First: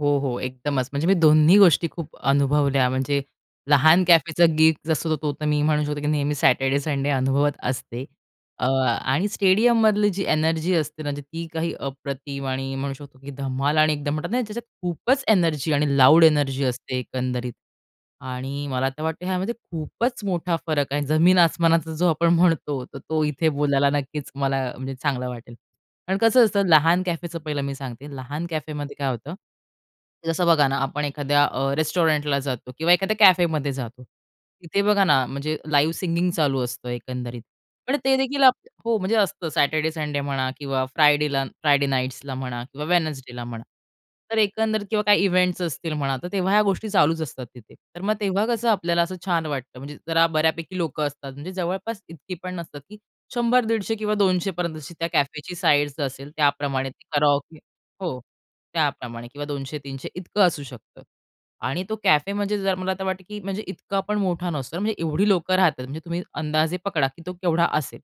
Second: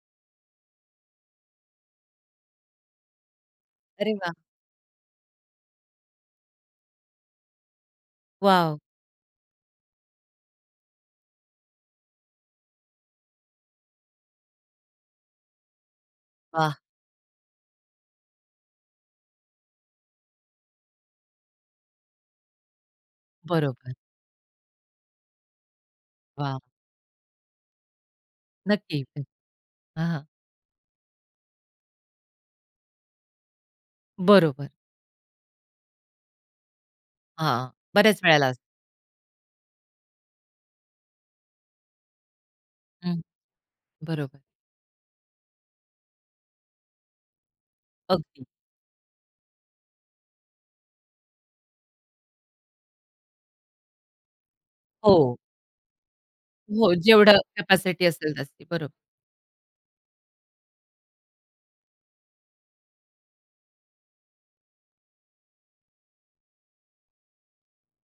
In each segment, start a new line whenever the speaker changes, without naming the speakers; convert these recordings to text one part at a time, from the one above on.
हो, हो. एकदमच, म्हणजे मी दोन्ही गोष्टी खूप अनुभवल्या, म्हणजे लहान
अरे वाह!
कॅफेचा गिग जसं तो तर मी म्हणू शकतो की नेहमी सॅटरडे, संडे अनुभवत असते. अ,
वाव!
आणि स्टेडियममधली जी एनर्जी असते ना, ती काही अप्रतिम आणि म्हणू शकतो की धमाल आणि एकदम म्हणतात नाही त्याच्यात खूपच एनर्जी आणि लाऊड एनर्जी
वाह!
असते एकंदरीत आणि मला तर वाटतं ह्यामध्ये खूपच मोठा फरक आहे. जमीन आसमानाचा, जो आपण म्हणतो, तर तो इथे बोलायला
बरोबर.
नक्कीच मला, म्हणजे चांगला वाटेल. कारण कसं
वाह!
असतं? लहान कॅफेचं पहिलं मी सांगते, लहान कॅफेमध्ये
नक्की.
काय
हं.
होतं?
हं.
जसं बघा ना, आपण एखाद्या अ, रेस्टॉरंटला जातो किंवा एखाद्या कॅफेमध्ये जातो.
बरोबर.
तिथे बघा ना, म्हणजे लाईव्ह सिंगिंग चालू असतं, एकंदरीत.
हां,
पण ते
बऱ्याच
देखील
वेळेला
आप
असतं.
हो, म्हणजे असतं सॅटरडे, संडे म्हणा किंवा फ्रायडेला फ्रायडे नाईट्सला म्हणा किंवा
हं.
वेडनेसडेला म्हणा. तर
बरोबर.
एकंदरीत किंवा काही इव्हेंट्स असतील म्हणा, तर तेव्हा ह्या गोष्टी चालूच असतात तिथे. तर मग तेव्हा
अगदी.
कसं आपल्याला असं छान वाटतं, म्हणजे जरा बऱ्यापैकी लोकं असतात. म्हणजे जवळपास इतकी पण नसतात की 100-150 किंवा 200 पर्यंतची, जशी त्या
हो.
कॅफेची साईझ असेल त्याप्रमाणे
हो,
ते
जेवढं
कराओके
कॅपॅसिटी
हो,
असेल जास्ती. बरोबर.
त्याप्रमाणे किंवा 200-300 इतकं असू शकतं. आणि तो कॅफे, म्हणजे जर मला तर वाटतं की म्हणजे इतकंपण मोठा नसतो. म्हणजे एवढी लोकं राहतात, म्हणजे तुम्ही अंदाजे पकडा की तो केवढा असेल?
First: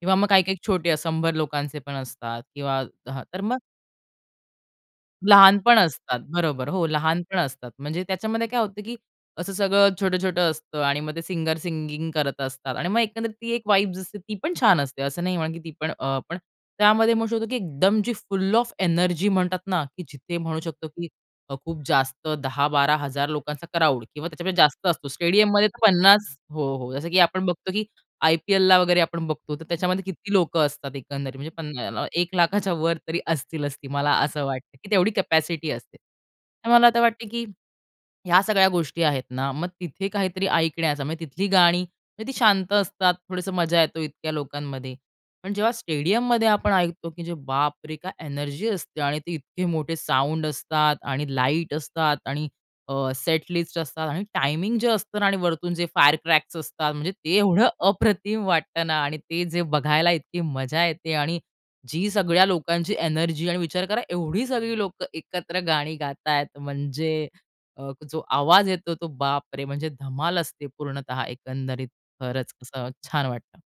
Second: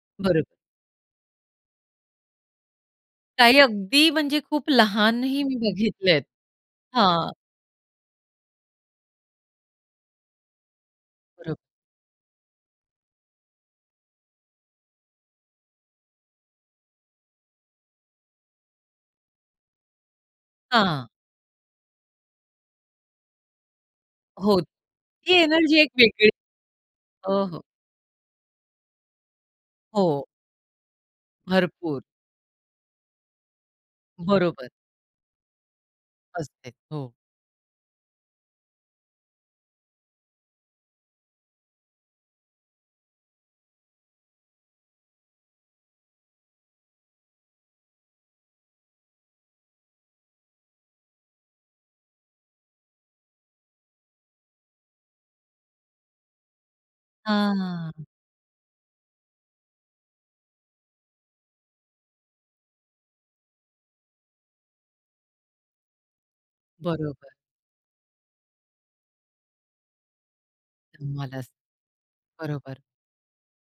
किंवा मग
बरोबर.
काही-काही छोटे 100 लोकांचे पण असतात किंवा हा तर मग
काही अगदी, म्हणजे खूप लहानही मी
लहान पण
बघितले
असतात,
आहेत.
बरोबर, हो.
हां.
लहानपण असतात. म्हणजे त्याच्यामध्ये काय होतं कि असं सगळं छोटं-छोटं असतं आणि मग ते
बरोबर.
सिंगर सिंगिंग करत असतात. आणि मग एकंदरीत ती एक वाइब असते ती पण छान असते. असं नाही म्हणत की ती पण अ, पण त्यामध्ये होतो की एकदम जी, "फुल ऑफ एनर्जी" म्हणतात ना की जिथे म्हणू शकतो
हां.
की अ, खूप जास्त 10000-12000 लोकांचा क्राउड किंवा
हो.
त्याच्यापेक्षा जास्त असतो.
ती
स्टेडियममध्ये
एनर्जी
तर
एक वेगळीच
50 हो, हो जसं की
हो,
आपण
हो.
बघतो की आय-पी-एलला वगैरे आपण बघतो, तर त्याच्यामध्ये
हो.
किती लोकं असतात एकंदरीत, म्हणजे पण
भरपूर.
याला 1 लाखाच्या वर तरी असतीलच ती, मला असं
बरोबर.
वाटतं की तेवढी कॅपॅसिटी असते. तर
असते,
मला आता
हो.
वाटते की ह्या सगळ्या गोष्टी आहेत ना, मग तिथे काहीतरी ऐकण्याचा म्हणजे तिथली गाणी म्हणजे ती शांत असतात. थोडंसं मजा येतो इतक्या लोकांमध्ये. पण जेव्हा स्टेडियममध्ये आपण ऐकतो की बापरे! काय एनर्जी असते आणि ते इतके मोठे साउंड असतात आणि लाईट असतात आणि अ, सेट लिस्ट असतात आणि टायमिंग जे असतं ना आणि वरतून जे फायर क्रॅक्स असतात म्हणजे ते एवढं
हां.
अप्रतिम वाटत ना आणि ते जे बघायला इतकी मजा येते आणि जी सगळ्या लोकांची एनर्जी आणि विचार करा एवढी सगळी लोकं एकत्र गाणी गात आहेत. म्हणजे
बरोबर.
अ, जो आवाज येतो तो बापरे! म्हणजे धमाल असते पूर्णतः
धमाल असते.
एकंदरीत खरंच
बरोबर.
असं छान वाटतं.